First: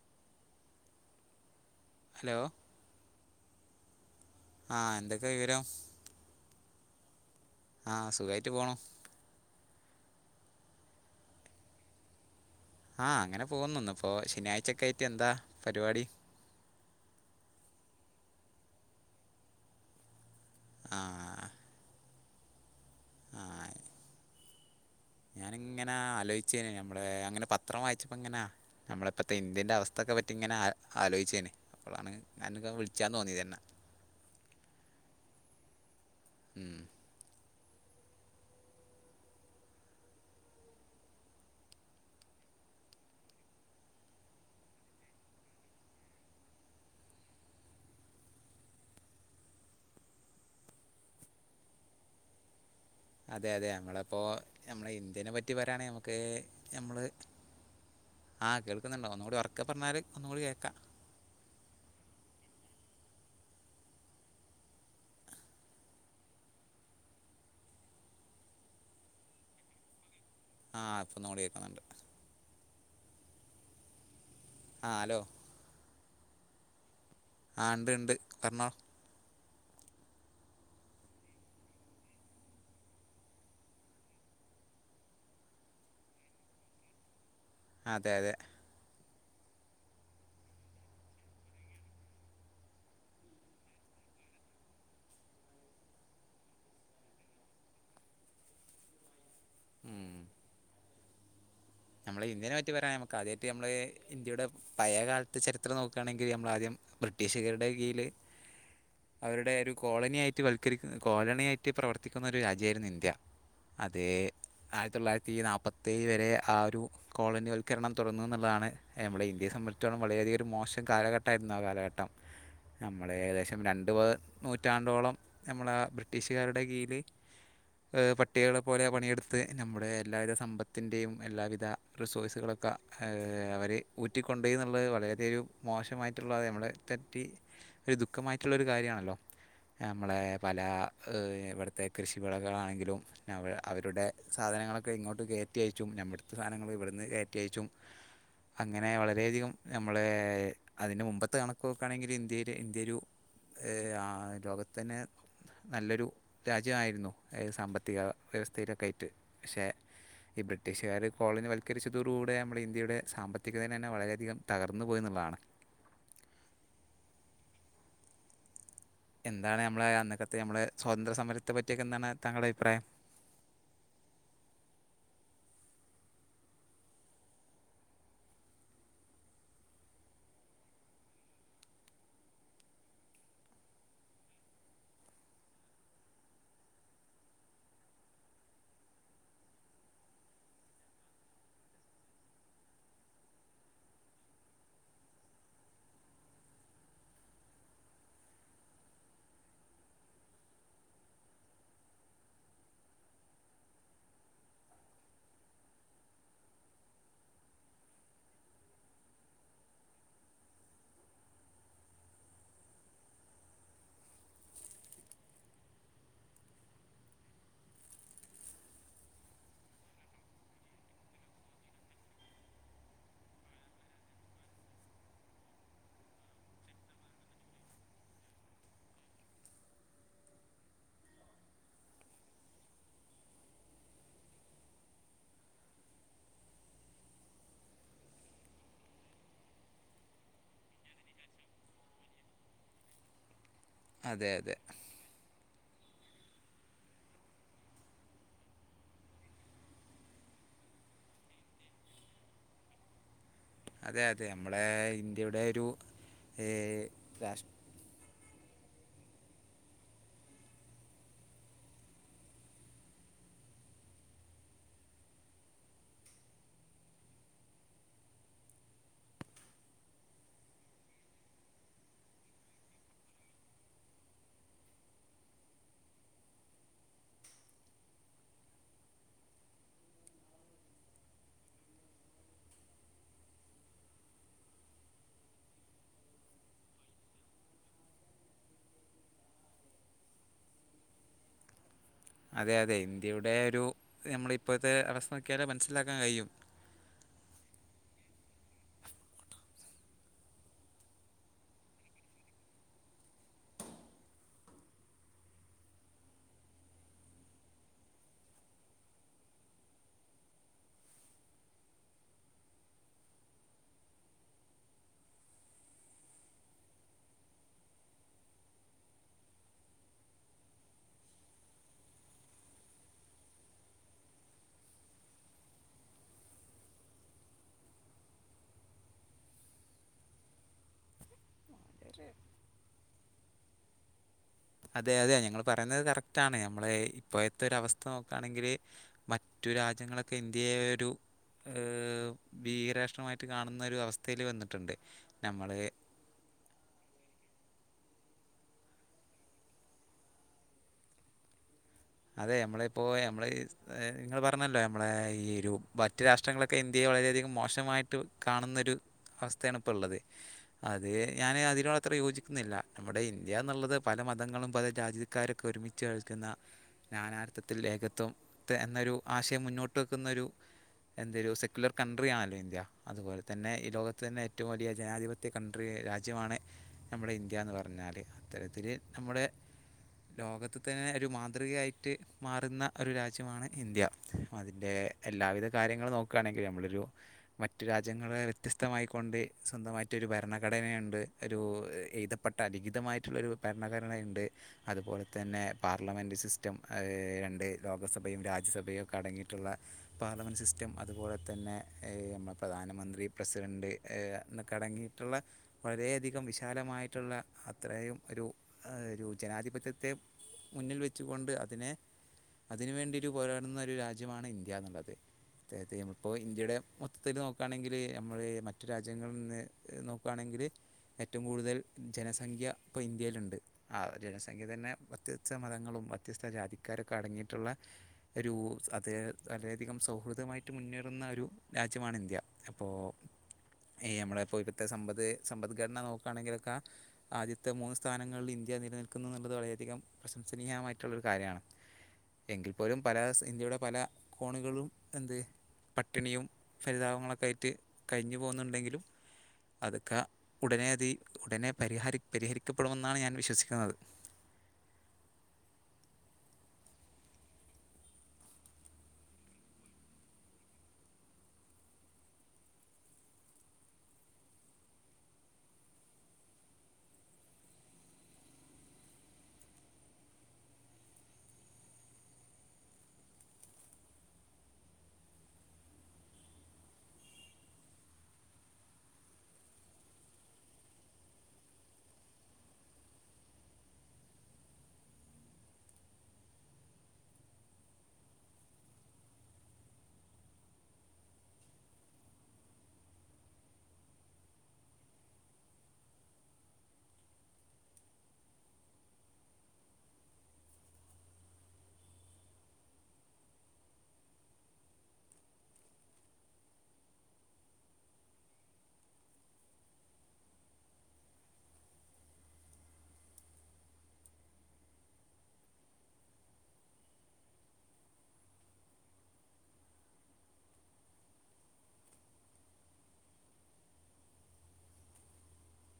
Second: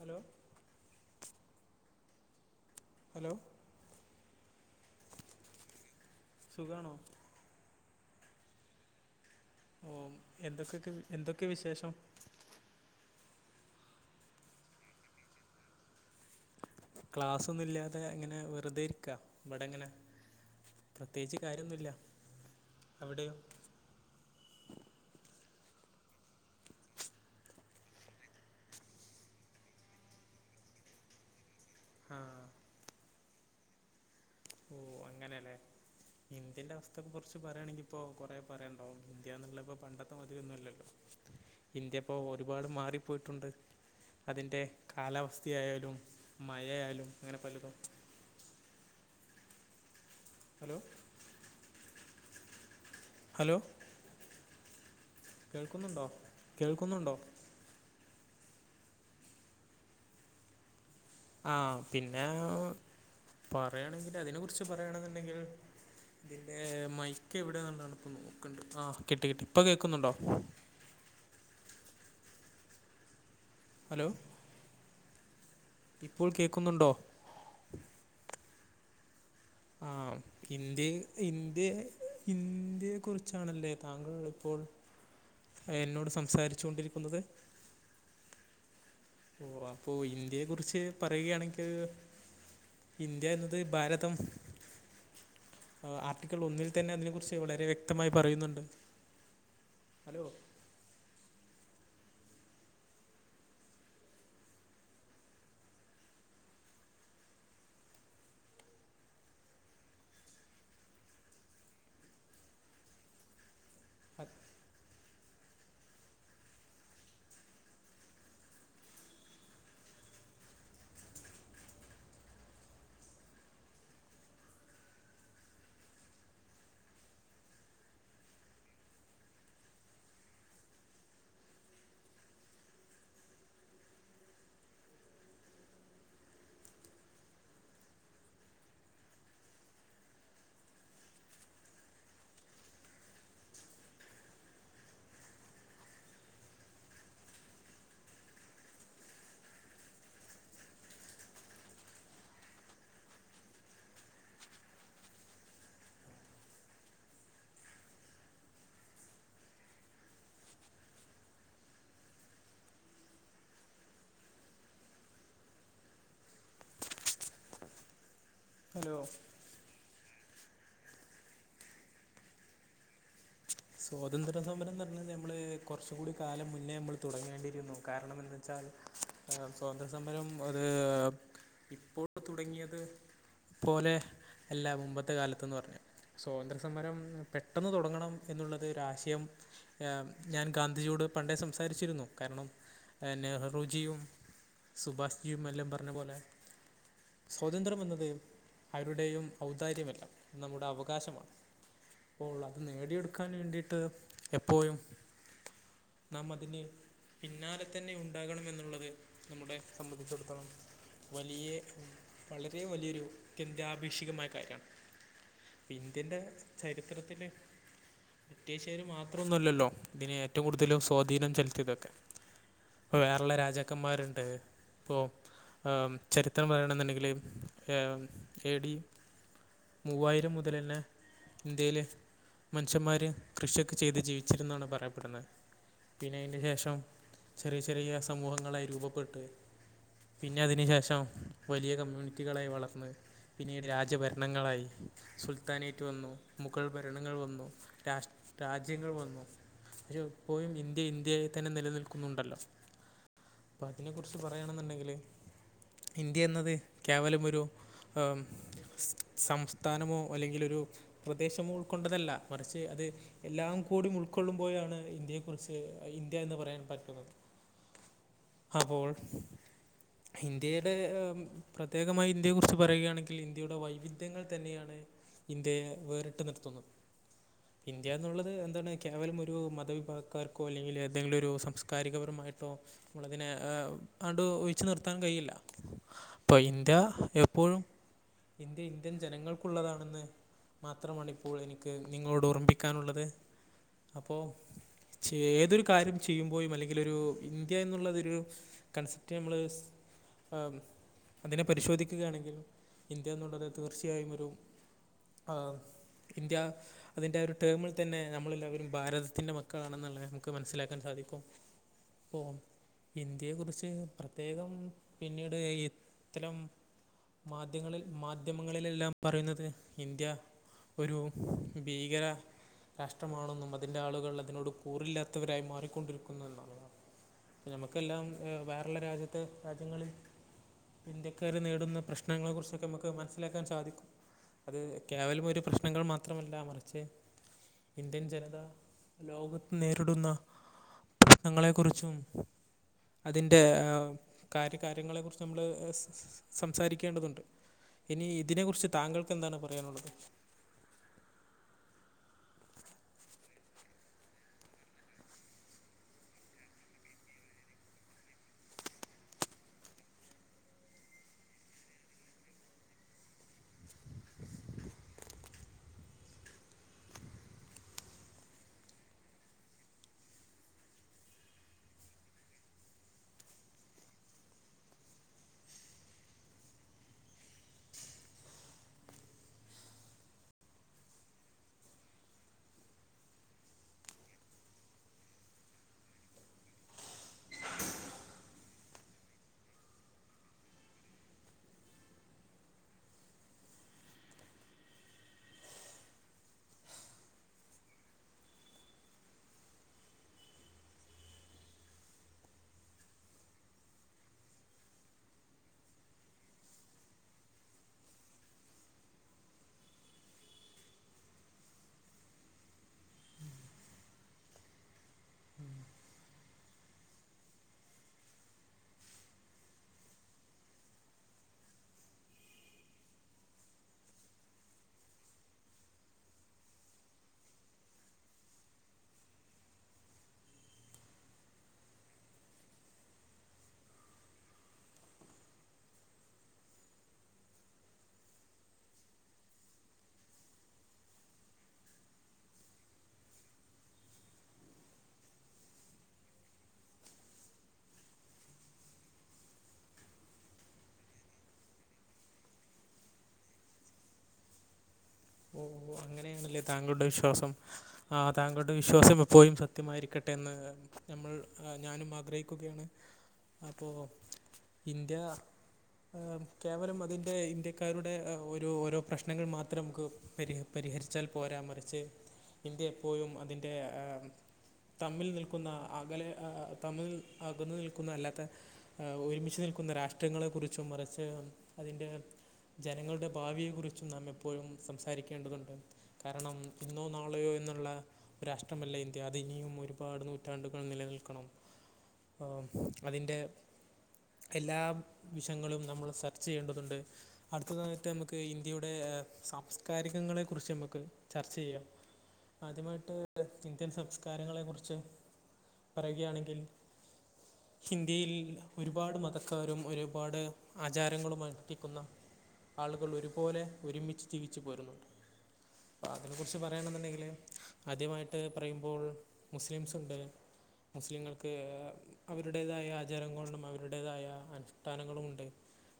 Hello hello hello ആഹ് എന്തൊക്കെ വിവരം സുഖാണോ ആഹ് സുഖായിട്ട് പോണു. ഓ എന്തൊഫ്ക്ക് എന്തൊക്കെ വിശേഷം ആഹ് അങ്ങനെ പോകുന്നു. ഇന്ന്പ്പൊ ശനിയാഴ്ചെക്കേയിട്ട് എന്താ പരിപാടി ക്ലാസ്സൊന്നും ഇല്ലാതെ ഇങ്ങനെ വെറുതെ ഇരിക്കാ ഇവടെങ്ങനെ. ആ പ്രത്യേകിച്ച് കാര്യോന്നുല്ല അവടെയോ ഞാന്ങ്ങനെ ആലോയ്ച്ചെനു ഞമ്മളെ അങ്ങനെ പത്രം വായ്ച്ചപ്പങ്ങനെ- ഞമ്മളെ ഇപ്പത്തെ ഇന്ത്യന്റെ അവസ്ഥേകെ പറ്റി ഇങ്ങനെ ആ ആലോയ്ച്ചേനി അപ്പളാണ് ആ അന്നൊക്കെ വിളിച്ചാംതോന്നിയന്നെ ഓ അങ്ങനെലെ ഉം. ഇന്ത്യന്റെഅവസ്ഥ- ഇന്ത്യനെ കുറിച്ച് പറയാണെങ്കി ഇപ്പൊ കൊറേ പറയണ്ടാവും ഇന്ത്യന്ന്ള്ളഹ് ഇപ്പോ പണ്ടത്തെ മാതിര്യോന്നും അല്ലല്ലോ ഇന്ത്യപ്പൊ ഒരുപാട് മാറിപ്പോയിട്ടുണ്ട് അതിന്റെ കാലാവസ്ഥയായാ ലും മഴയായാ ലും അങ്ങനെ പലതും ഹലോ അതെ ഹലോ അതെ ഞമ്മളപ്പോ നമ്മളെ ഇന്ത്യനെ പറ്റി പറയാണെങ്കൽ കേൾക്കുന്നുണ്ടോ നമുക്ക് നഞമ്മള്. കേൾക്കുന്നുണ്ടോ ആഹ് കേൾക്കുന്നുണ്ട്ഒന്നുകൂടി ഉറക്കെ പറഞ്ഞല് ഒന്നുകൂടി കേൾക്കാം. ആഹ് പിന്നെ പറയയാണെങ്കിൽ അതിനെ കുറിച്ച് പറയണെന്നുണ്ടെങ്കിൽ ഇതിന്റെ മൈക്ക് എവിടെന്ന്ള്ള പ്പം നോക്കട്ടെ ആ കിട്ടി കി ട്ടി ഇപ്പൊ കേൾക്കുന്നുണ്ടോ ആഹ് ഇപ്പോ ഒന്നും കൂടികേക്കുന്നുണ്ട് ഹലോ ആഹ് ഹലോ. ഇപ്പോൾ കേൾക്കുന്നുണ്ടോ ആഹ് ണ്ട് ണ്ട് പർഞ്ഞോ ഇന്ത്യെ ഇന്ത്യ ഇന്ത്യയെ കുറിച്ചാണല്ലേ താങ്കൾ ഇപ്പോൾ എന്നോട് സംസാരിച്ചു കൊണ്ടിരിക്കുന്നത് അതെ അതെ ഓ അപ്പൊ ഇന്ത്യയെ കുറിച്ച് പറയുകയാണെങ്കിൽ ഇന്ത്യ എന്നത് ഭാരതം ആർട്ടിക്കൾ ഒന്നിൽ തന്നെ അതിനെ കുറിച്ച് വളരെ വ്യക്തമായി പറയുന്നുണ്ട് ഉം. ഹലോ നമ്മളെ ഇന്ത്യെ പറ്റി പറിയാ നമുക്ക് ആദ്യമായിട്ട് നമ്മള് ഇന്ത്യയുടെ. പഴയ കാലത്ത് ചരിത്രം നോക്കുകയാണെങ്കിൽ നമ്മളാദ്യം ബ്രിട്ടീഷുകരുടെ കീഴില്. അവരുടെ ഒരു കോളനിയായിട്ട് വൽക്കരിക്ക കോളനി യ ആയിട്ട് പ്രവർത്തിക്കുന്ന ഒരു രാജ്യയിരുന്നു ഇന്ത്യ. അതെ ആയിരത്തി തൊള്ളായിരത്തി നാല്പത്തിേഏഴ് വരെ ആ ഒരു കോളനി വൽക്കരണം തുടർന്ന് ന്നുള്ളതാണ് നമ്മളെ ഇന്ത്യെബന്ധിച്ചോളം വളരെയധികം ഒരു മോശം കാലഘട്ടമായിരുന്നു ആ കാലഘട്ടം. നമ്മള് ഏകദേശം രണ്ടു പ നൂറ്റാണ്ടോളം. നമ്മള ആ ബ്രിട്ടീഷുകാരുടെ കീഴില്. പട്ടി കളെ പോലെ പണിയെടുത്ത് നമ്മുടെ എല്ലാവിധ സമ്പത്തിൻ്റെയും എല്ലാവിധ. ഇതാ റിസോയ്സുകളൊക്കെ അവരെ ഊറ്റിക്കൊണ്ടുപോയി എന്നുള്ളത് വളരെയധിക ഒരു മോശമായിട്ടുള്ളത് നമ്മുടെ. തറ്റി ഒരു ദുഃഖമായിട്ടുള്ള ഒരു കാര്യമാണല്ലോ നമ്മളുടെ പല ഇവിടുത്തെ കൃഷി വിളകളാണെങ്കിലും. അവരുടെ സാധനങ്ങളൊക്കെ ഇങ്ങോട്ട് കയറ്റിയച്ചും നമ്മടുത്തെ സാധനങ്ങൾ ഇവിടുന്ന് കയറ്റി അയച്ചും. അങ്ങനെ വളരെയധികം നമ്മളെ അതിന്റെ മുമ്പത്തെ കണക്ക് വെക്കുകയാണെങ്കിൽ ഇന്ത്യെ ഇന്ത്യ. ഏ ആ ലോകത്തെന്നെ. നല്ലൊരു രാജ്യമായിരുന്നു സാമ്പത്തിക വ്യവസ്ഥയിലൊക്കെ ആയിട്ട് പക്ഷേ. ഈ ബ്രിട്ടീഷ് കാര് കോളേന്ന് വൽക്കരിച്ചതോടുകൂടെ നമ്മൾ ഇന്ത്യയുടെ സാമ്പത്തികന തന്നെ വളരെയധികം തകർന്നു പോയി എന്നുള്ളതാണ്. ഹലോ എന്താണ് നമ്മെ അന്നക്കത്തെ നമ്മള് സ്വാതന്ത്ര സമരത്തെ പറ്റിയൊക്കെ എന്താണ് താങ്കുടെ അഭിപ്രായം? സ്വാതന്ത്ര്യ സമരം പറഞ്ഞാൽ നമ്മൾ കുറച്ച കൂടി കാലം മുന്നേ നമ്മൾ തുടങ്ങേണ്ടിയിരുന്നു കാരണം എന്തെന്ന് വെച്ചാൽ. ആ സ്വാതന്ത്ര്യ സമരം അത് ഇപ്പോൾ തുടങ്ങിയത്. പോലെ അല്ല മുമ്പത്തെ കാലത്ത്ന്ന് പറഞ്ഞ സ്വാതന്ത്ര്യ സമരം പെട്ടെന്ന് തുടങ്ങണം. എന്നുള്ളത് ഒരു ആശയം ഞാൻ ഗാന്ധിജിയോട് പണ്ടേ സംസാരിച്ചിരുന്നു കാരണം. നെഹ്റുജിയും സുഭാഷ്ജിയും എല്ലാം പറഞ്ഞ പോലെ. സ്വാതന്ത്ര്യം എന്നതയും അവരുടെയും ഔദാര്യമല്ല നമ്മുടെ അവകാശമാണ്. പ്പോള്ള അത് നേടിയെടുക്കാൻ വേണ്ടീട്ട് എപ്പോ ഴും. നാം അതിന്. പിന്നാലെ തന്നെ ഉണ്ടാകണം എന്നുള്ളത് നമ്മുടെ സംബന്ധിച്ചിടത്തോളം. വലിയ വളരെ വലിയൊരു ഗദ്യാ ഭിഷകമായ കാര്യമാണ്. ഇന്ത്യന്റെ ചരിത്രത്തില്. ബ്രിട്ടീഷുകാര് മാത്രം ഒന്നുമല്ലല്ലോ ഇതിന് ഏറ്റവും കൂടുതലും സ്വാധീനം ചെലുത്തിയതൊക്കെ ഇപ്പ വേറള്ള രാജാക്കന്മാരുണ്ട് ഇപ്പൊ ആ ചരിത്രം പറയണെന്നുണ്ടെങ്കില് എ ഡി മൂവായിരം മുതൽ തന്നെ ഇന്ത്യയിലെ പുച്ചന്മാര് കൃഷിയൊക്കെ ചെയ്ത് ജീവിച്ചിരുന്നാണ് പറയപ്പെടുന്നത് പിന്നെ അതിന് ശേഷം ചെറിയ ചെറിയ സമൂഹങ്ങളായി രൂപപ്പെട്ട് പിന്നെ അതിന് ശേഷം വലിയ കമ്മ്യൂണിറ്റികളായി വളർന്ന് പിന്നീട് രാജ അതെ അതെ രാജഭരണങ്ങളായി സുൽത്താനേറ്റ് വന്നു മുഗൾ ഭരണങ്ങൾ വന്നു രാഷ രാജ്യങ്ങൾ വന്നു പക്ഷെ ഇപ്പോഴും ഇന്ത്യ ഇന്ത്യയെ തന്നെ നിലനിൽക്കുന്നുണ്ടല്ലോ യെസ് അപ്പം അതിനെക്കുറിച്ച് പറയണെന്നുണ്ടെങ്കിൽ ഒരു ഇന്ത്യ എന്നത് കേവലമ രാഷ്ട്ര ഒരു സംസ്ഥാനമോ അല്ലെങ്കിൽൊ ഒരു പ്രദേശമോ ഉൾക്കൊണ്ടതല്ല മറിച്ച് അത് എല്ലാം കൂടി ഉൾക്കൊള്ളുമ്പോഴാണ് ഇന്ത്യയെ കുറിച്ച് ഇന്ത്യ എന്ന് പറയാൻ പറ്റുന്നത് അപ്പോൾ ഇന്ത്യയുടെ പ്രത്യേകമായി ഇന്ത്യയെ കുറിച്ച് പറയുകയാണെങ്കിൽ ഇന്ത്യയുടെ വൈവിധ്യങ്ങൾ തന്നെയാണ് ഇന്ത്യയെ വേറിട്ട് നിർത്തുന്നത് ഇന്ത്യ എന്നുള്ളത് എന്താണ് കേവലം ഒരു മതവിഭാഗക്കാർക്കോ അല്ലെങ്കിൽ ഏതെങ്കിലും ഒരു സാംസ്കാരികപരമായിട്ടോ നമ്മളതിനെ അടു ഒഴിച്ചു നിർത്താൻ കഴിയില്ല അപ്പൊ ഇന്ത്യ എപ്പോഴും ഇന്ത്യ ഇന്ത്യൻ ജനങ്ങൾക്കുള്ളതാണെന്ന് മാത്രമാണ് ഇപ്പോൾ എനിക്ക് നിങ്ങളോട് അതെ അതെ ഓർമ്മിപ്പിക്കാനുള്ളത് ഇന്ത്യയുടെ ഒരു അപ്പോ നമ്മളെ ഇപ്പോഴത്തെ അവസ്ഥ ചെ നോക്കിയാലേ ഏതൊരു മനസ്സിലാക്കാൻ കാര്യം കഴിയും ചെയ്യുമ്പോഴും അല്ലെങ്കി ല് ഒരു ഇന്ത്യ എന്നുള്ളതൊരു കൺസെപ്റ്റ് നമ്മള് അതിനെ പരിശോധിക്കുകയാണെങ്കിൽ ഇന്ത്യ എന്നുള്ളത് തീർച്ചയായും ഒരു ആഹ് ഇന്ത്യ അതിന്റെ ഒരു ടേമിൽ തന്നെ നമ്മളെല്ലാവരും ഭാരതത്തിന്റെ മക്കളാണെന്നുള്ളത് നമുക്ക് മനസ്സിലാക്കാൻ സാധിക്കും ഓം ഇന്ത്യയെ കുറിച്ച് പ്രത്യേകം പിന്നീട് ഇത്തരം മാധ്യങ്ങളിൽ മാധ്യമങ്ങളിലെല്ലാം പറയുന്നത് ഇന്ത്യ ഒരു ഭീകര രാഷ്ട്രമാണെന്നും അതിന്റെ ആളുകൾ അതിനോട് കൂറില്ലാത്തവരായി മാറിക്കൊണ്ടിരിക്കുന്നു എന്നുള്ളതാണ് ഇപ്പം നമുക്കെല്ലാം വേറുള്ള രാജ്യത്ത് രാജ്യങ്ങളിൽ ഇന്ത്യക്കാര് നേ രിടുന്ന പ്രശ്നങ്ങളെ കുറിച്ചൊക്കെ നമുക്ക് മനസ്സിലാക്കാൻ സാധിക്കും അത് കേവലം ഒരു പ്രശ്നങ്ങൾ മാത്രമല്ല നമ്മടെ മറിച്ച് ഇപ്പോഴത്തെ ഒരവസ്ഥ ഇന്ത്യൻ ജനത നോക്കുകയാണെങ്കില് മറ്റ് രാജ്യങ്ങളൊക്കെ ഇന്ത്യയെ ഒരു പ്രശ്നങ്ങളെ കുറിച്ചും ഏഹ് ഭീകരാഷ്ട്രമായിട്ട് അതിന്റെ കാണുന്ന ഒരു അവസ്ഥയിൽ വന്നിട്ടുണ്ട് കാര്യകാര്യങ്ങളെ കുറിച്ചും നമ്മള് നമ്മൾ സംസാരിക്കേണ്ടതുണ്ട് ഇനി ഇതിനെ കുറിച്ച് താങ്കൾക്ക് എന്താണ് പറയാനുള്ളത് അതെ ഞമ്മളെ ഇപ്പോ ഞമ്മളെ നിങ്ങള് പറഞ്ഞല്ലോ നമ്മളെ ഈ ഒരു മറ്റ് രാഷ്ട്രങ്ങളൊക്കെ ഇന്ത്യയെ വളരെയധികം മോശമായിട്ട് കാണുന്നൊരു അവസ്ഥയാണ് ഇപ്പ ഉള്ളത് അത് ഞാന് അതിനോട് അത്ര യോജിക്കുന്നില്ല നമ്മുടെ ഈ ഇന്ത്യ എന്നുള്ളത് പല മതങ്ങളും പല രാജ്യക്കാരൊക്കെ ഒരുമിച്ച് കേൾക്കുന്ന നാനാർത്ഥത്തിൽ ഏകത്വം എന്നൊരു ആശയം മുന്നോട്ട് വക്കുന്ന ഒരു എന്തൊ ഒരു സെക്കുലർ കൺട്രി ആണല്ലോ ഇന്ത്യ അതുപോലെ തന്നെ ഈ ലോകത്ത് തന്നെ ഏറ്റവും വലിയ ജനാധിപ ത്യ കൺട്രി രാജ്യമാണ് നമ്മുടെ ഇന്ത്യാന്ന് പറഞ്ഞാല് അത്തരത്തില് നമ്മുടെ ലോകത്ത് തന്നെ ഒരു മാതൃകയായി ട്ട് മാറുന്ന ഒരു രാജ്യമാണ് ഇന്ത്യ അതിന്റെ എല്ലാവിധ കാര്യങ്ങളും നോക്കുയാണെങ്കിൽ നമ്മളൊരു മറ്റു രാജ്യങ്ങളെ വ്യത്യസ്തമായിക്കൊണ്ട് സ്വന്തമായിട്ടൊരു ഭരണഘടനയുണ്ട് ഒരു എഴുതപ്പെട്ട അലിഖിതമായിട്ടുള്ള ഒരു ഭരണഘടനയുണ്ട് അതുപോലെ തന്നെ പാർലമെന്റ് സി സ്റ്റം രണ്ട് ലോകസഭയും രാജ്യസഭയും ഒക്കെ അടങ്ങിയിട്ടുള്ള പാർലമെന്റ് സിസ്റ്റം അതുപോലെ തന്നെ ഏ നമ്മടെ പ്രധാനമന്ത്രി പ്രസിഡന്റ് ഏ എന്നൊക്കെ അടങ്ങിയിട്ടുള്ള വളരെയധികം വിശാലമായിട്ടുള്ള അത്രയും ഒരു ഒരു ജനാധിപത്യത്തെ മുന്നിൽ വെച്ചുകൊണ്ട് അതിനെ അതിന്‌ വേണ്ടിയൊരു പോരാടുന്ന ഒരു രാജ്യമാണ് ഇന്ത്യാന്നുള്ളത് അതായത് നമ്മളിപ്പോ ഇന്ത്യയുടെ മൊത്തത്തിൽ നോക്കുവാണെങ്കില് നമ്മള് മറ്റു രാജ്യങ്ങളിൽ നിന്ന് നോക്കുവാണെങ്കില് ഏറ്റവും കൂടുതൽ ജനസംഖ്യ ഇപ്പ ഇന്ത്യയിലുണ്ട് ആഹ് ജനസംഖ്യ തന്നെ വ്യത്യസ്ത മതങ്ങളും വ്യത്യസ്ത ജാതിക്കാരുമൊക്കെ അടങ്ങിയിട്ടുള്ള ഒരു അത് വളരെയധികം സൗഹൃദമായിട്ട് മുന്നേറുന്ന ഒരു രാജ്യമാണ് ഇന്ത്യ അപ്പോ ഈ നമ്മടെ ഇപ്പോ ഇപ്പത്തെ സമ്പദ് സമ്പദ്ഘടന നോക്കുകയാണെങ്കിലൊക്കെ ആദ്യത്തെ മൂന്ന് സ്ഥാനങ്ങളിൽ ഇന്ത്യ നിലനിൽക്കുന്നു എന്നുള്ളത് വളരെയധികം പ്രശംസനീയമായിട്ടുള്ളൊരു കാര്യാണ് എങ്കിൽ പോലും പല ഇന്ത്യയുടെ പല കോണുകളിലും എന്ത് പട്ടിണിയും ഫരിതാപങ്ങളൊക്കെ ആയിട്ട് കഴിഞ്ഞു പോകുന്നുണ്ടെങ്കിലും അതൊക്കെ ഉടനെ അതി ഉടനെ പരിഹരി പരിഹരിക്കപ്പെടുമെന്നാണ് ഞാൻ വിശ്വസിക്കുന്നത് ഓഹ് ഓഹ് അങ്ങനെയണല്ലെ താങ്കളുടെ വിശ്വാസം ആഹ് താങ്കളുടെ വിശ്വാസം എപ്പോഴും സത്യമായിരിക്കട്ടെ എന്ന് നമ്മൾ ഞാനും ആഗ്രഹിക്കുകയാണ് അപ്പോ ഇന്ത്യ കേവലം അതിൻ്റെ ഇന്ത്യക്കാരുടെ ഓരോ ഓരോ പ്രശ്നങ്ങൾ മാത്രം നമുക്ക് പരി പരിഹരിച്ചാൽ പോരാ മറിച്ച് ഇന്ത്യ എപ്പോഴും അതിൻ്റെ തമ്മിൽ നിൽക്കുന്ന അകലെ തമ്മിൽ അകന്ന് നിൽക്കുന്ന അല്ലാത്തെ ഒരുമിച്ച് നിൽക്കുന്ന രാഷ്ട്രങ്ങളെ കുറിച്ചും മറിച്ച് അതിന്റെ ജനങ്ങളുടെ ഭാവിയെ കുറിച്ചും നാം എപ്പോഴും സംസാരിക്കേണ്ടതുണ്ട് കാരണം ഇന്നോ നാളെയോ എന്നുള്ള രാഷ്ട്രമല്ല ഇന്ത്യ അതിനിയും ഒരുപാട് നൂറ്റാണ്ടുകൾ നിലനിൽക്കണം ആഹ് അതിന്റെ എല്ലാ വിഷയങ്ങളും നമ്മൾ സെർച്ച് ചെയ്യേണ്ടതുണ്ട് അടുത്തതായിട്ട് നമുക്ക് ഇന്ത്യയുടെ സാംസ്കാരികങ്ങളെ കുറിച്ച് നമുക്ക് ചർച്ച ചെയ്യാം ആദ്യമായിട്ട് ഇന്ത്യൻ സംസ്കാരങ്ങളെ കുറിച്ച് പറയുകയാണെങ്കിൽ [inaudible] ഇന്ത്യയിൽ ഒരുപാട് മതക്കാരും ഒരുപാട് ആചാരങ്ങളും അനുഷ്ഠിക്കുന്ന ആളുകൾ ഒരു പോലെ ഒരുമിച്ച് ജീവിച്ച് പോരുന്നു അപ്പോ അതിനെ കുറിച്ച് പറയാണെന്നുണ്ടെങ്കില് ആദ്യമായിട്ട് പറയുമ്പോൾ മുസ്ലിംസ് ഉണ്ട് മുസ്ലിങ്ങൾക്ക് അവരുടേതായ ആചാരങ്ങളും അവരുടേതായ അനുഷ്ഠാനങ്ങളുമുണ്ട്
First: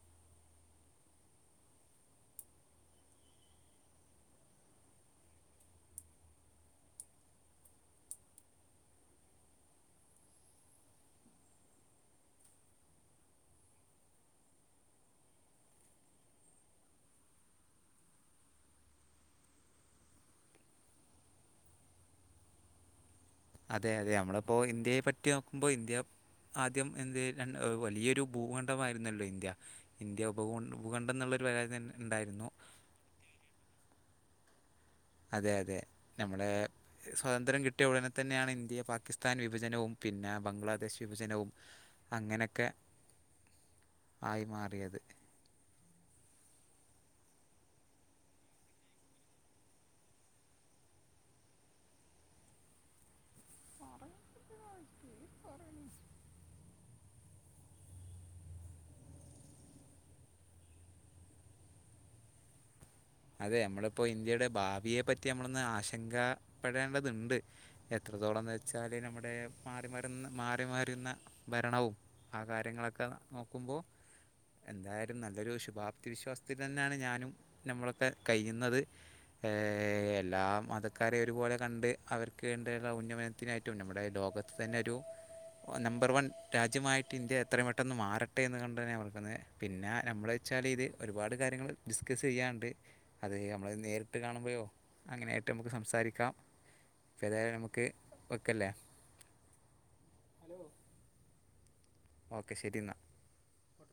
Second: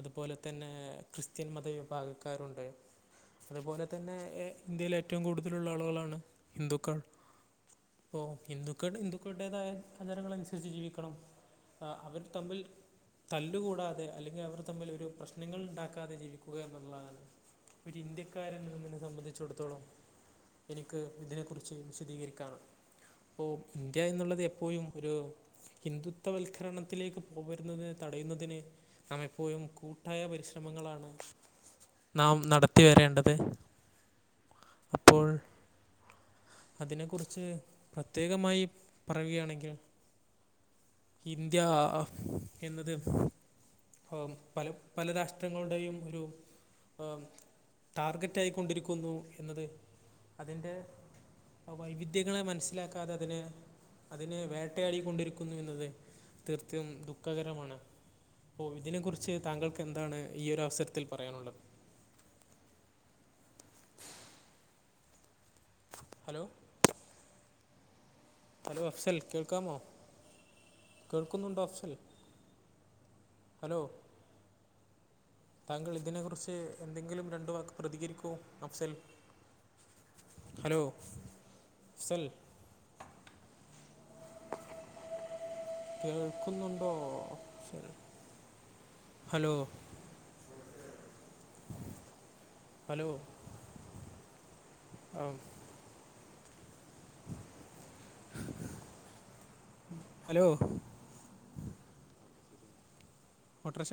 അതുപോലെ തന്നെ ക്രിസ്ത്യൻ മതവിഭാഗക്കാരുണ്ട് അതുപോലെ തന്നെ ഇന്ത്യയിൽ ഏറ്റവും കൂടുതലുള്ള ആളുകളാണ് ഹിന്ദുക്കൾ അപ്പൊ ഹിന്ദുക്കൾ ഹിന്ദുക്കളടേതായ ആചാരങ്ങൾ അനുസരിച്ച് ജീവിക്കണം ആഹ് അവർ തമ്മിൽ തല്ലുകൂടാതെ അല്ലെങ്കിൽ അവർ തമ്മിൽ ഒരു പ്രശ്നങ്ങൾ ഉണ്ടാക്കാതെ ജീവിക്കുക എന്നുള്ളതാണ് ഒരു ഇന്ത്യക്കാരൻ ഇങ്ങന ഒന്നിനെ സംബന്ധിച്ചട്ത്തോളം എനിക്ക് ഇതിനെ കുറിച്ച് വിശദീകരിക്കാനും അപ്പോ അതെ ഇന്ത്യ അതെ എന്നുള്ളത് നമ്മളിപ്പോൾ എപ്പോഴും ഇന്ത്യയെ ഒരു പറ്റി നോക്കുമ്പോൾ ഇന്ത്യ ആദ്യം ഹിന്ദുത്വവൽക്കരണത്തിലേക്ക് എന്ത് രണ്ട് മുതിരുന്നതിന് വലിയൊരു തടയുന്നതിന് നാം ഭൂഖണ്ഡമായിരുന്നല്ലോ ഇന്ത്യ എപ്പോഴും കൂട്ടായ ഇന്ത്യ ഉപഭൂ പരിശ്രമങ്ങളാണ് ഭൂഖണ്ഡം എന്നുള്ളൊരു പരാതി തന്നെ നാം ഉണ്ടായിരുന്നു നട ത്തി വരേണ്ടത് അപ്പോൾ അതെ അതെ നമ്മള് അതിനെക്കുറിച്ച് സ്വാതന്ത്ര്യം കിട്ടിയ ഉടനെ തന്നെയാണ് പ്രത്യേകമായി ഇന്ത്യ പാകിസ്ഥാൻ പറയുകയാണെങ്കിൽ വിഭജനവും പിന്നെ ബംഗ്ലാദേശ് വിഭജനവും ഇന്ത്യ അങ്ങനെക്കെ ഇപ്പം പല പല രാഷ്ട്രങ്ങളുടെയും ഒരു ഉം ടാർഗറ്റ് ആയിക്കൊണ്ടിരിക്കുന്നു എന്നത് അതിൻ്റെ ആ വൈവിധ്യങ്ങളെ മനസ്സിലാക്കാതെ അതിന് അതിനെ വേട്ടയാടി കൊണ്ടിരിക്കുന്നു എന്നത് തീർത്തും ദുഃഖകരമാണ് ഇപ്പോ ഇതിനെ കുറിച്ച് താങ്കൾക്ക് എന്താണ് ഈ ഒരു അവസരത്തിൽ പറയാനുള്ളത് അതെ അമ്മളിപ്പോ ഇന്ത്യയുടെ ഭാവിയെ പറ്റി നമ്മളൊന്ന് ആശങ്ക ഹലോ പെടേണ്ടത്ണ്ട് എത്രത്തോളന്ന് ഹലോ വെച്ചാല് അഫ്സൽ നമ്മുടെ കേൾക്കാമോ മാറി മരുന്ന് മാറി മാറി വരുന്ന കേൾക്കുന്നുണ്ടോ അഫ്സൽ ഭരണവും ആഹ് കാര്യങ്ങളൊക്കെ ഹലോ നോക്കുമ്പോൾ എന്തായാലും നല്ലൊരു താങ്കൾ ശുഭാപ്തി ഇതിനെക്കുറിച്ച് വിശ്വാസത്തിൽ തന്നെയാണ് എന്തെങ്കിലും ഞാനും രണ്ട് വാക്ക് നമ്മളൊക്കെ പ്രതികരിക്കൂ കഴിയുന്നത് അഫ്സൽ ഏഹ് എല്ലാ ഹലോ മതക്കാരെം ഒരുപോലെ കണ്ട് അഫ്സൽ അവർക്ക് വേണ്ടയുള്ള ഉന്നമനത്തിനായി ഏറ്റവും നമ്മുടെ ലോകത്ത് തന്നെ ഒരു നമ്പർ വൺ കേൾക്കുന്നുണ്ടോ രാജ്യമായിട്ട് ഇന്ത്യ എത്രയും അഫ്സൽ പെട്ടെന്ന് മാറട്ടെ എന്ന് കണ്ടന്നെയ വളക്കുന്നേ ഹലോ പിന്നെ നമ്മള് ച്ചാല് ഇത് ഒരുപാട് കാര്യങ്ങള് ഡിസ്കസ് ചെയ്യാൻണ്ട് ഹലോ അത് ഞമ്മള് നേരിട്ട് കാണുമ്പഴോ ആ, അങ്ങനായിട്ട് നമുക്ക് സംസാരിക്കാം ഇപ്പ ഏതായാലും നമുക്ക് വെക്കല്ലേ ഹലോ ഓക്കെ ശരി എന്നാ ഓട്ടർഷ